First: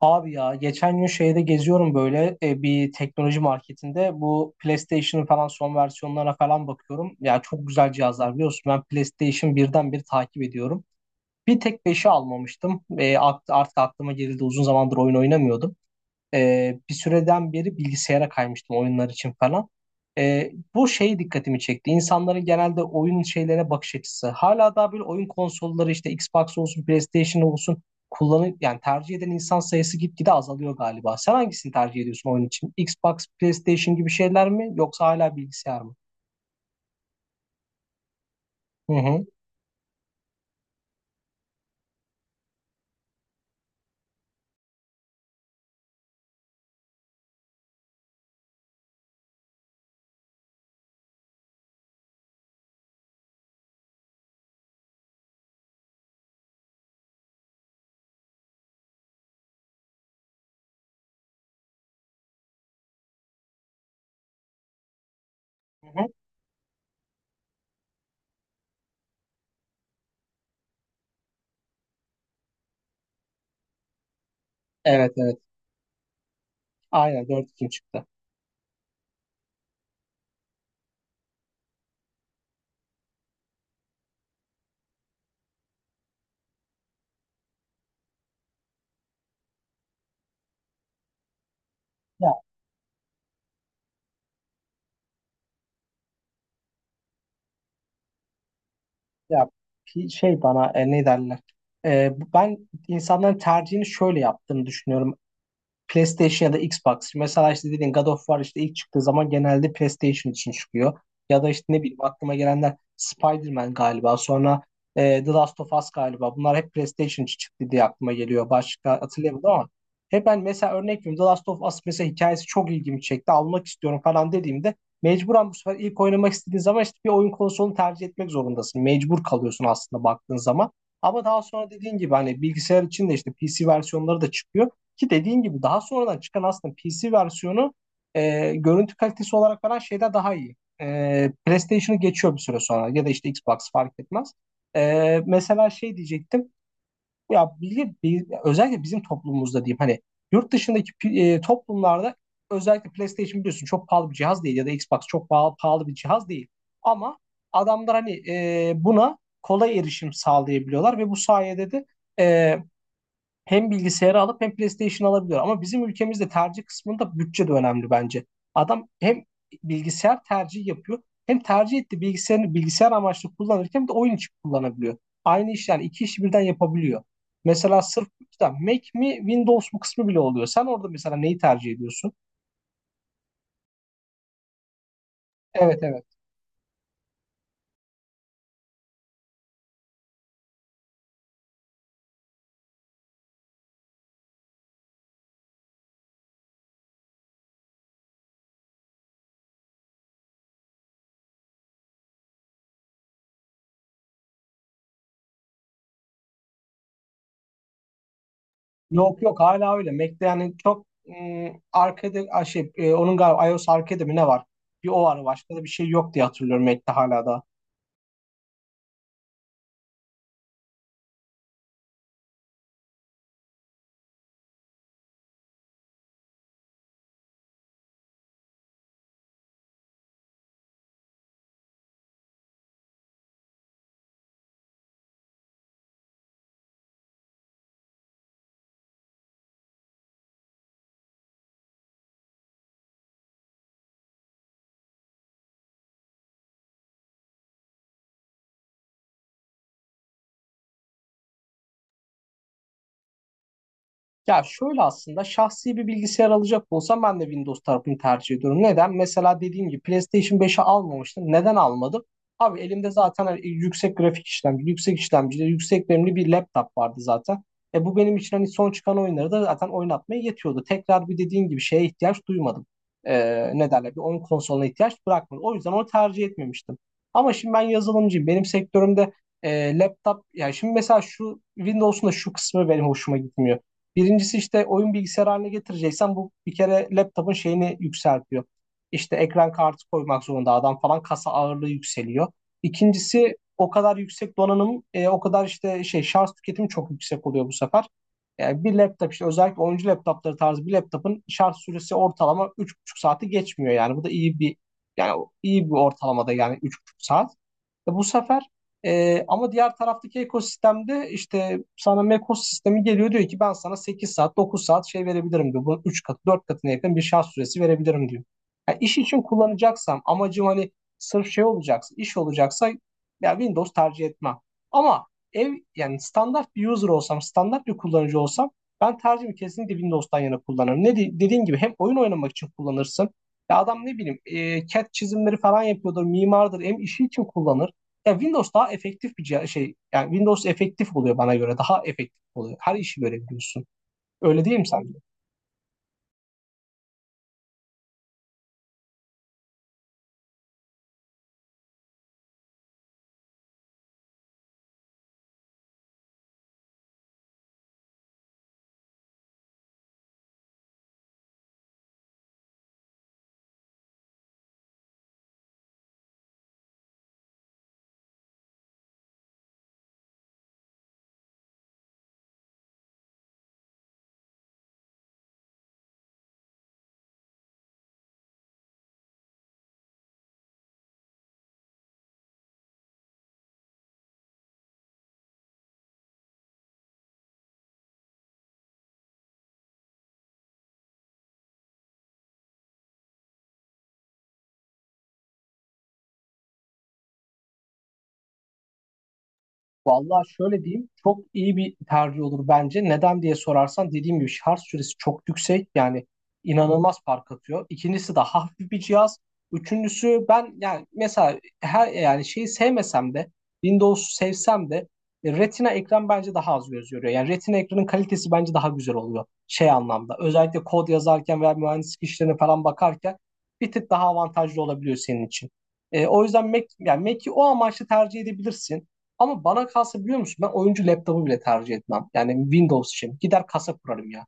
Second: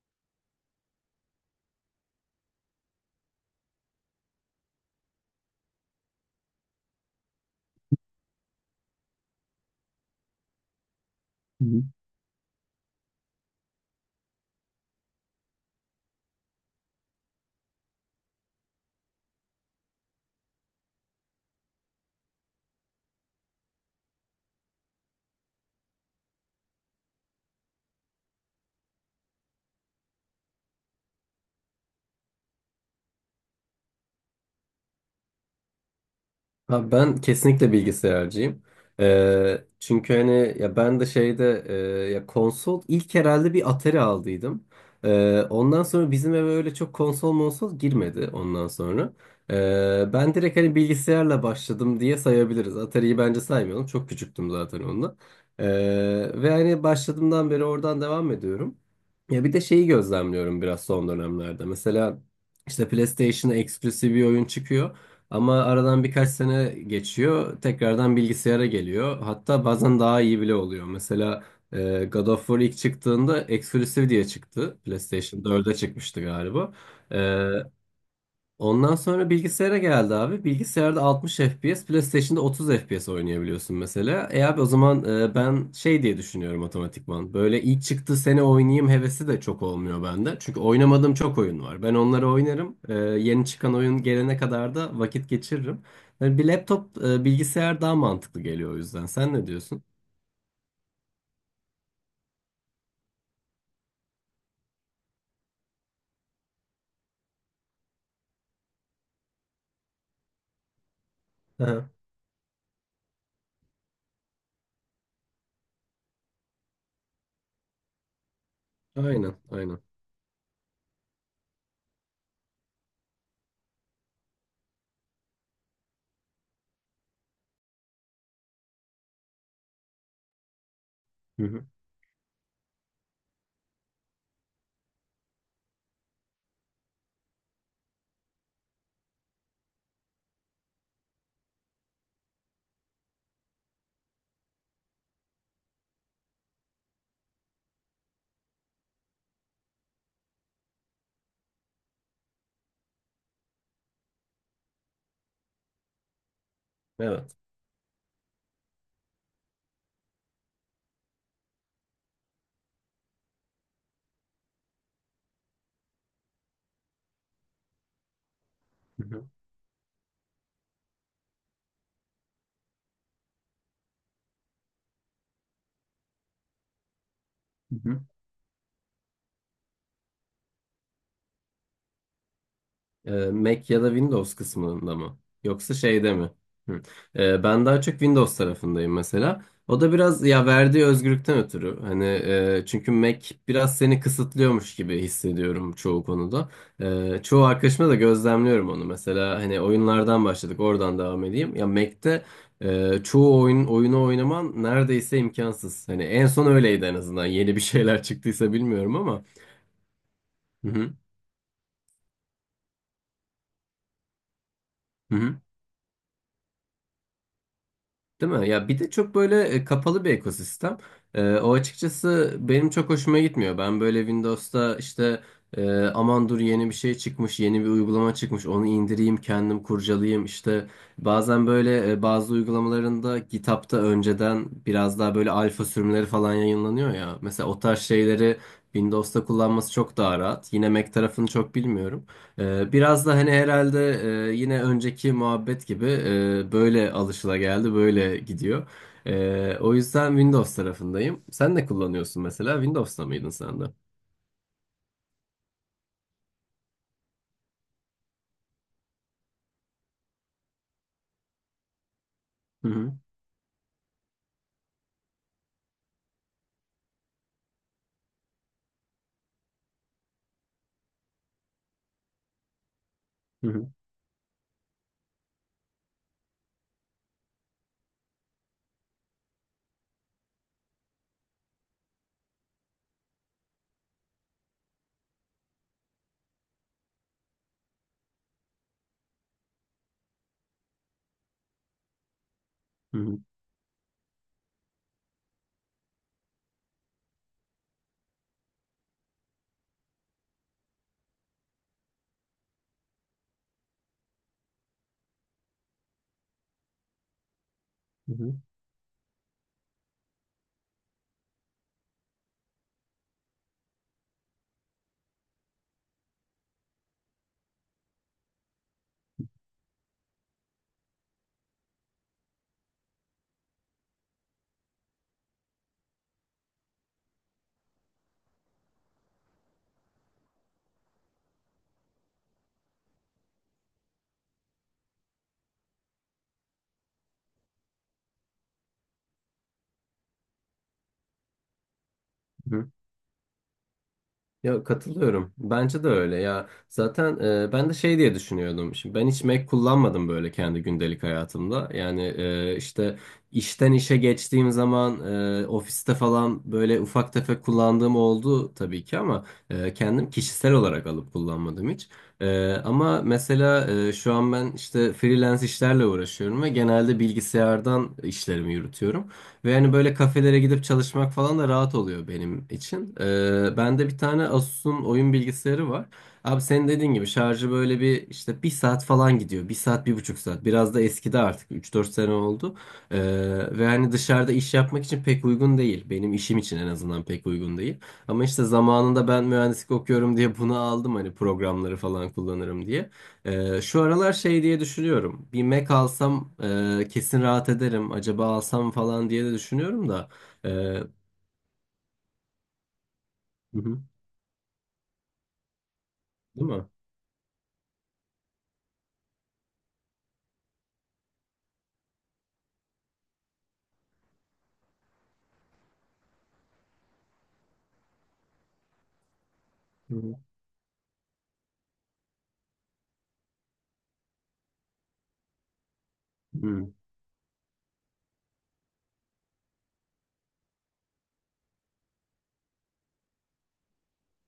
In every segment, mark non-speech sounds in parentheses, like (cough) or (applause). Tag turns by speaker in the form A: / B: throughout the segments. A: Abi ya geçen gün şeyde geziyorum böyle bir teknoloji marketinde bu PlayStation'ın falan son versiyonlarına falan bakıyorum. Ya çok güzel cihazlar biliyorsun ben PlayStation birden bir takip ediyorum. Bir
B: Hı hı.
A: tek 5'i almamıştım. Artık aklıma geldi uzun zamandır oyun oynamıyordum. Bir süreden beri bilgisayara kaymıştım oyunlar için falan. Bu şey dikkatimi çekti. İnsanların genelde oyun şeylere bakış açısı. Hala daha böyle oyun konsolları işte Xbox olsun, PlayStation olsun kullanıp yani tercih eden insan sayısı gitgide azalıyor galiba. Sen hangisini tercih ediyorsun oyun için? Xbox, PlayStation gibi şeyler mi yoksa hala bilgisayar mı?
B: Ha, ben kesinlikle bilgisayarcıyım.
A: Hı hı.
B: Çünkü hani ya ben de ya konsol ilk herhalde bir Atari aldıydım. Ondan sonra bizim eve öyle çok konsol monsol girmedi ondan sonra. Ben direkt hani bilgisayarla başladım diye sayabiliriz. Atari'yi bence saymayalım. Çok küçüktüm zaten onunla. Ee, Ve hani başladığımdan beri oradan devam ediyorum. Ya bir de şeyi gözlemliyorum biraz son dönemlerde. Mesela işte PlayStation'a eksklusif bir oyun çıkıyor. Ama
A: Hı
B: aradan
A: hı.
B: birkaç sene geçiyor. Tekrardan bilgisayara geliyor. Hatta bazen daha iyi bile oluyor. Mesela God of War ilk çıktığında Exclusive diye çıktı.
A: Evet evet.
B: PlayStation 4'e çıkmıştı galiba. E,
A: Aynen dört 2 çıktı.
B: Ondan sonra bilgisayara geldi abi. Bilgisayarda 60 FPS, PlayStation'da 30 FPS oynayabiliyorsun mesela. E abi o zaman ben şey diye düşünüyorum otomatikman. Böyle ilk çıktığı sene oynayayım hevesi de çok olmuyor bende. Çünkü oynamadığım çok oyun var. Ben onları
A: Ya,
B: oynarım. Yeni çıkan oyun gelene kadar da vakit geçiririm. Yani bir bilgisayar daha mantıklı geliyor o yüzden. Sen ne
A: ya
B: diyorsun?
A: pi- şey bana e, ne derler? Ben insanların tercihini şöyle yaptığını düşünüyorum. PlayStation ya da Xbox. Mesela işte dediğin God of War işte ilk çıktığı zaman genelde PlayStation için çıkıyor. Ya da işte ne
B: Aha.
A: bileyim aklıma gelenler Spider-Man galiba. Sonra The Last of Us galiba. Bunlar hep PlayStation için çıktı diye aklıma geliyor. Başka
B: Aynen,
A: hatırlayamadım ama
B: aynen.
A: hep ben mesela örnek veriyorum. The Last of Us mesela hikayesi çok ilgimi çekti. Almak istiyorum falan dediğimde mecburen bu sefer ilk oynamak istediğin zaman işte bir oyun konsolunu tercih etmek zorundasın. Mecbur kalıyorsun aslında baktığın zaman. Ama daha
B: Hı hı.
A: sonra dediğin gibi hani bilgisayar için de işte PC versiyonları da çıkıyor. Ki dediğin gibi daha sonradan çıkan aslında PC versiyonu, görüntü kalitesi olarak falan şeyde daha iyi. PlayStation'ı geçiyor bir süre sonra ya da işte Xbox fark etmez. Mesela şey diyecektim. Özellikle bizim toplumumuzda diyeyim hani yurt dışındaki toplumlarda özellikle PlayStation biliyorsun çok pahalı bir cihaz değil ya da Xbox çok pahalı bir cihaz değil. Ama
B: Evet.
A: adamlar hani buna kolay erişim sağlayabiliyorlar ve bu sayede de e, hem bilgisayarı alıp hem PlayStation alabiliyor. Ama bizim ülkemizde tercih kısmında bütçe de önemli bence. Adam
B: Hı
A: hem
B: hı.
A: bilgisayar tercihi yapıyor hem tercih ettiği bilgisayarını bilgisayar amaçlı kullanırken bir de oyun için kullanabiliyor. Aynı iş yani iki işi birden yapabiliyor.
B: Hı
A: Mesela
B: hı.
A: sırf işte Mac mi Windows mu kısmı bile oluyor. Sen orada mesela neyi tercih ediyorsun?
B: Mac ya da Windows kısmında mı? Yoksa
A: Evet evet.
B: şeyde mi? Hı. Ben daha çok Windows tarafındayım mesela. O da biraz ya verdiği özgürlükten ötürü. Hani çünkü Mac biraz seni kısıtlıyormuş gibi hissediyorum çoğu konuda. Çoğu arkadaşıma da gözlemliyorum onu. Mesela hani oyunlardan başladık, oradan devam edeyim. Ya Mac'te çoğu oyunu oynaman neredeyse imkansız. Hani en son öyleydi en azından. Yeni bir (laughs) şeyler çıktıysa bilmiyorum
A: Yok
B: ama.
A: yok hala öyle. Mac'te yani
B: Hı
A: çok
B: hı.
A: arkada şey onun galiba iOS arkada mi ne var? Bir o
B: Hı
A: var
B: hı.
A: başka da bir şey yok diye hatırlıyorum Mac'te hala da.
B: Değil mi? Ya bir de çok böyle kapalı bir ekosistem. O açıkçası benim çok hoşuma gitmiyor. Ben böyle Windows'ta işte aman dur yeni bir şey çıkmış, yeni bir uygulama çıkmış, onu indireyim, kendim kurcalayayım. İşte bazen böyle bazı uygulamalarında GitHub'ta önceden biraz daha böyle alfa sürümleri falan yayınlanıyor ya. Mesela o tarz şeyleri Windows'ta kullanması çok daha rahat. Yine Mac tarafını çok bilmiyorum. Biraz da hani herhalde yine önceki muhabbet gibi böyle alışılageldi, böyle gidiyor. O yüzden Windows tarafındayım. Sen ne kullanıyorsun mesela? Windows'ta mıydın sen de?
A: Ya şöyle aslında şahsi bir bilgisayar alacak olsam ben de Windows tarafını tercih ediyorum. Neden? Mesela dediğim gibi PlayStation 5'i almamıştım. Neden almadım? Abi
B: Hı
A: elimde
B: hı,
A: zaten hani yüksek grafik işlemci, yüksek işlemcili, yüksek RAM'li bir laptop vardı zaten. E bu benim için hani son çıkan oyunları da zaten oynatmaya yetiyordu. Tekrar bir dediğim gibi şeye ihtiyaç duymadım. E,
B: hı hı,
A: Ne derler? Bir oyun konsoluna ihtiyaç bırakmadım. O yüzden onu tercih etmemiştim. Ama şimdi ben yazılımcıyım. Benim sektörümde laptop, yani şimdi mesela şu Windows'un da şu kısmı benim hoşuma gitmiyor. Birincisi işte oyun bilgisayarı haline getireceksen bu bir kere laptopun şeyini yükseltiyor. İşte ekran kartı koymak zorunda adam falan kasa ağırlığı yükseliyor.
B: hı hı,
A: İkincisi o kadar yüksek donanım, o kadar işte şey şarj tüketimi çok yüksek oluyor bu sefer. Yani bir laptop işte özellikle oyuncu laptopları tarzı bir laptopun şarj süresi ortalama 3,5 saati geçmiyor yani. Bu da iyi bir yani iyi bir ortalamada yani 3,5 saat. E bu
B: hı
A: sefer ama diğer taraftaki ekosistemde işte sana Mekos sistemi geliyor diyor ki ben sana 8 saat 9 saat şey verebilirim diyor. Bunun 3 katı 4 katına yakın bir şarj süresi verebilirim diyor. Yani iş için kullanacaksam amacım hani sırf şey olacaksa iş olacaksa ya Windows tercih etmem. Ama ev yani standart bir user olsam standart bir kullanıcı olsam ben tercihimi kesinlikle Windows'tan yana kullanırım. Dediğin gibi hem oyun oynamak için kullanırsın. Ya adam ne bileyim CAD çizimleri falan yapıyordur, mimardır, hem işi için kullanır. Ya Windows daha efektif bir cihaz, şey yani Windows efektif oluyor bana göre. Daha efektif oluyor.
B: hı.
A: Her işi görebiliyorsun. Öyle değil
B: Ya
A: mi sen?
B: katılıyorum. Bence de öyle ya. Zaten ben de şey diye düşünüyordum. Şimdi ben hiç Mac kullanmadım böyle kendi gündelik hayatımda. Yani işte işten işe geçtiğim zaman ofiste falan böyle ufak tefek kullandığım oldu tabii ki ama kendim kişisel olarak alıp kullanmadım hiç. Ama mesela şu an ben işte freelance işlerle uğraşıyorum ve genelde bilgisayardan işlerimi yürütüyorum. Ve hani böyle kafelere gidip çalışmak falan da rahat oluyor benim için. Bende bir tane Asus'un oyun bilgisayarı var. Abi senin dediğin gibi şarjı böyle bir işte bir saat falan gidiyor. Bir saat, bir buçuk saat. Biraz da eskidi artık. Üç dört sene oldu. Ee, Ve hani dışarıda iş yapmak için pek uygun değil. Benim işim için en azından pek uygun değil. Ama işte zamanında ben mühendislik okuyorum diye bunu aldım hani programları falan kullanırım diye. Şu aralar şey diye düşünüyorum. Bir Mac alsam kesin rahat ederim. Acaba alsam falan diye de düşünüyorum da.
A: Vallahi şöyle diyeyim
B: Hı
A: çok iyi bir tercih olur bence. Neden diye
B: hı,
A: sorarsan dediğim gibi şarj süresi çok yüksek yani
B: değil mi?
A: inanılmaz fark atıyor. İkincisi de hafif bir cihaz. Üçüncüsü ben yani mesela her yani şeyi sevmesem de Windows'u sevsem de, Retina ekran bence daha az göz yoruyor. Yani Retina ekranın kalitesi bence daha güzel oluyor şey
B: Hı hı,
A: anlamda. Özellikle kod yazarken veya mühendislik işlerine falan bakarken bir tık daha avantajlı olabiliyor senin için. O
B: hı
A: yüzden Mac
B: hı,
A: yani Mac'i o amaçla tercih edebilirsin. Ama bana kalsa biliyor musun ben oyuncu laptopu bile tercih etmem. Yani Windows için. Gider kasa kurarım ya.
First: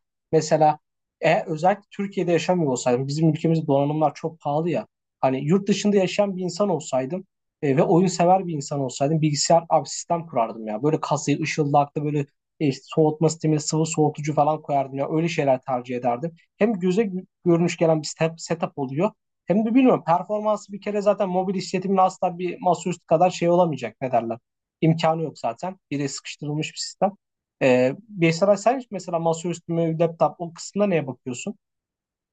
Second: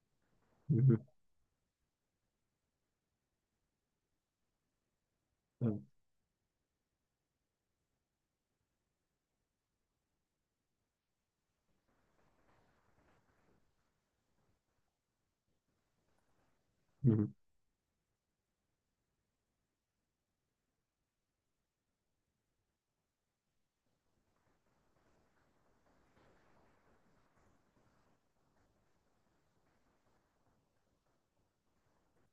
B: hı
A: Mesela
B: hı,
A: özellikle Türkiye'de yaşamıyor olsaydım bizim ülkemizde donanımlar çok pahalı ya. Hani yurt
B: evet,
A: dışında yaşayan bir insan olsaydım ve oyun sever bir insan olsaydım bilgisayar abi sistem kurardım ya. Böyle kasayı ışıldaklı böyle soğutma sistemi sıvı soğutucu falan koyardım ya. Öyle şeyler tercih ederdim. Hem göze
B: hı hı.
A: görünüş gelen bir setup oluyor. Hem de bilmiyorum performansı bir kere zaten mobil işletimin asla bir masaüstü kadar şey olamayacak ne derler imkanı yok zaten. Biri sıkıştırılmış bir sistem. Beysaray sen mesela masaüstü mü, laptop o kısmına neye bakıyorsun?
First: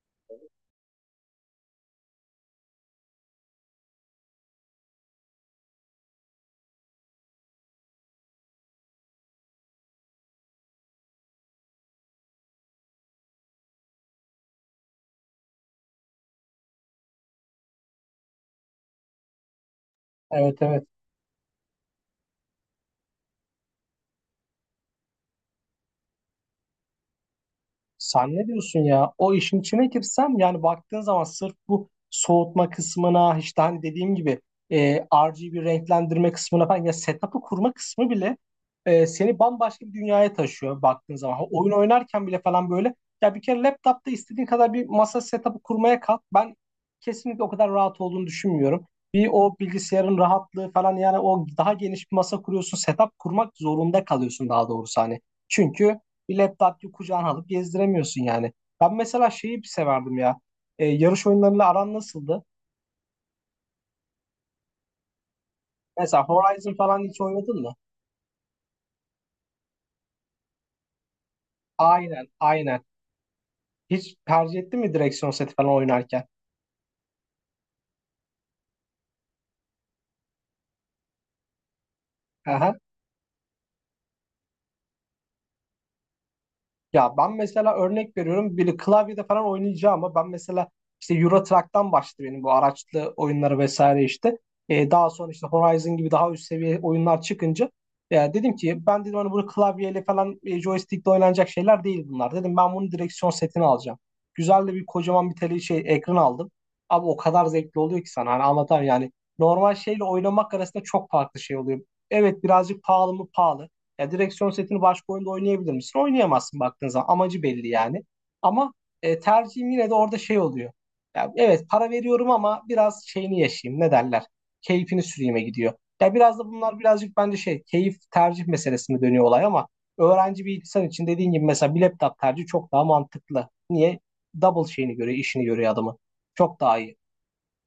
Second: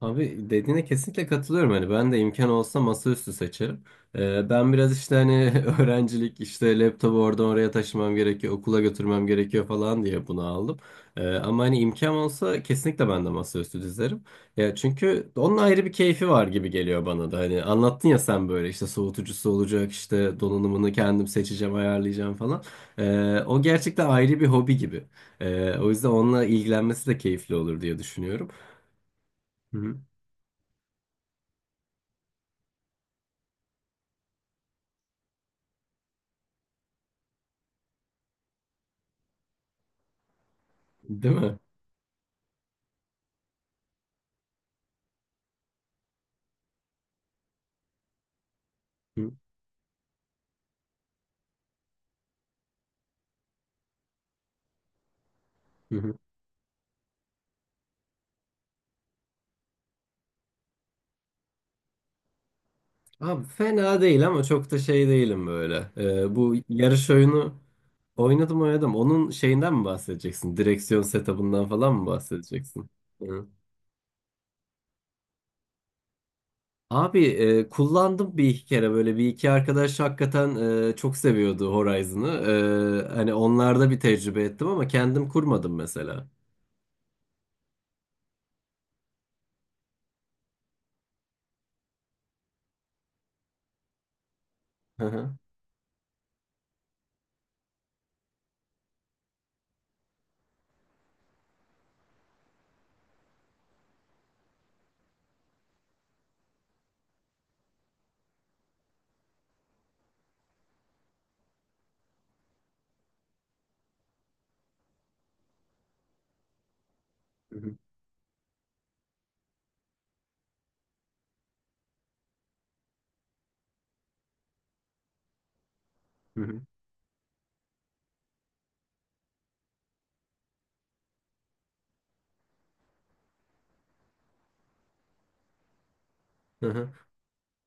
B: Abi dediğine kesinlikle katılıyorum. Hani ben de imkan olsa masaüstü seçerim. Ben biraz işte hani (laughs) öğrencilik işte laptopu oradan oraya taşımam gerekiyor, okula götürmem gerekiyor falan diye bunu aldım. Ama hani imkan olsa kesinlikle ben de masaüstü dizerim. Ya çünkü onun ayrı bir keyfi var gibi geliyor bana da. Hani anlattın ya sen böyle işte soğutucusu olacak, işte
A: Evet evet.
B: donanımını kendim seçeceğim, ayarlayacağım falan. O gerçekten ayrı bir hobi gibi. O yüzden onunla ilgilenmesi de keyifli olur diye
A: Sen ne
B: düşünüyorum.
A: diyorsun ya? O işin
B: Hı
A: içine
B: hı.
A: girsem yani baktığın zaman sırf bu soğutma kısmına işte hani dediğim gibi, RGB renklendirme kısmına falan ya setup'ı kurma kısmı bile, seni bambaşka bir dünyaya taşıyor baktığın
B: Değil
A: zaman. Ha,
B: mi?
A: oyun oynarken bile falan böyle ya bir kere laptopta istediğin kadar bir masa setup'ı kurmaya kalk. Ben kesinlikle o kadar rahat olduğunu düşünmüyorum. Bir
B: Hı
A: o bilgisayarın rahatlığı falan yani o daha geniş bir masa kuruyorsun setup kurmak zorunda kalıyorsun daha doğrusu hani.
B: hı.
A: Çünkü
B: Hı.
A: bir laptop gibi kucağına alıp gezdiremiyorsun yani. Ben mesela şeyi bir severdim ya. Yarış oyunlarıyla aran nasıldı?
B: Abi fena değil ama çok da şey değilim böyle.
A: Mesela
B: Bu
A: Horizon falan
B: yarış
A: hiç
B: oyunu
A: oynadın mı?
B: oynadım oynadım. Onun şeyinden mi bahsedeceksin? Direksiyon setup'ından falan mı
A: Aynen, aynen.
B: bahsedeceksin? Hı.
A: Hiç tercih ettin mi direksiyon seti falan oynarken?
B: Abi kullandım bir iki kere böyle bir iki arkadaş hakikaten çok seviyordu Horizon'ı.
A: (laughs)
B: Hani onlarda bir tecrübe ettim ama kendim kurmadım mesela.
A: Ya ben mesela örnek veriyorum biri klavyede falan oynayacağım ama ben mesela işte Euro Truck'tan başladı benim bu araçlı oyunları vesaire işte.
B: Hı
A: Daha sonra
B: hı.
A: işte Horizon gibi daha üst seviye oyunlar çıkınca ya dedim ki ben dedim hani bunu klavyeyle falan joystickle oynanacak şeyler değil bunlar. Dedim ben bunu direksiyon setini alacağım. Güzel de bir kocaman bir tele şey ekran aldım. Abi o kadar zevkli oluyor ki sana hani anlatamam yani. Normal şeyle oynamak arasında çok farklı şey oluyor. Evet birazcık pahalı mı pahalı. Ya direksiyon setini başka oyunda oynayabilir misin? Oynayamazsın baktığın zaman. Amacı
B: Hı
A: belli yani. Ama tercihim yine de orada şey oluyor. Ya, evet para veriyorum ama biraz şeyini yaşayayım. Ne derler? Keyfini süreyime gidiyor. Ya biraz da
B: hı.
A: bunlar birazcık bence şey keyif tercih meselesine dönüyor olay ama öğrenci bir insan için dediğin gibi mesela bir laptop tercihi çok daha mantıklı. Niye? Double şeyini görüyor, işini görüyor adamı. Çok
B: Hı
A: daha
B: hı.
A: iyi.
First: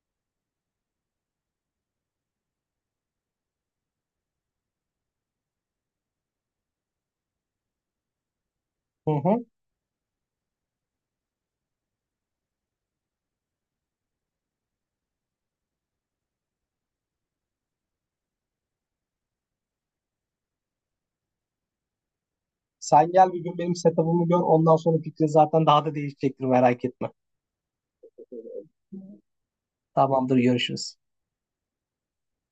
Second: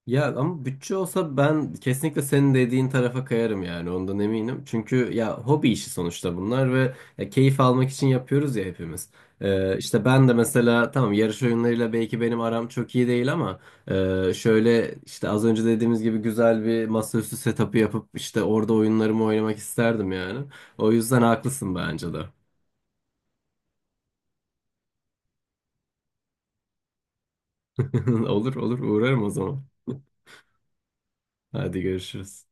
B: Ya ama bütçe olsa ben kesinlikle senin dediğin tarafa kayarım yani ondan eminim. Çünkü ya hobi işi sonuçta bunlar ve ya keyif almak için yapıyoruz ya hepimiz.
A: Hı hı.
B: İşte ben de mesela tamam yarış oyunlarıyla belki benim aram çok iyi değil ama şöyle işte az önce dediğimiz gibi güzel bir masaüstü setup'ı yapıp işte orada oyunlarımı oynamak isterdim yani. O yüzden haklısın bence de.
A: Sen gel bir gün benim setup'ımı gör. Ondan sonra fikrin zaten daha da değişecektir merak etme.
B: (laughs) Olur olur uğrarım o zaman. (laughs)
A: Tamamdır görüşürüz.
B: Hadi görüşürüz.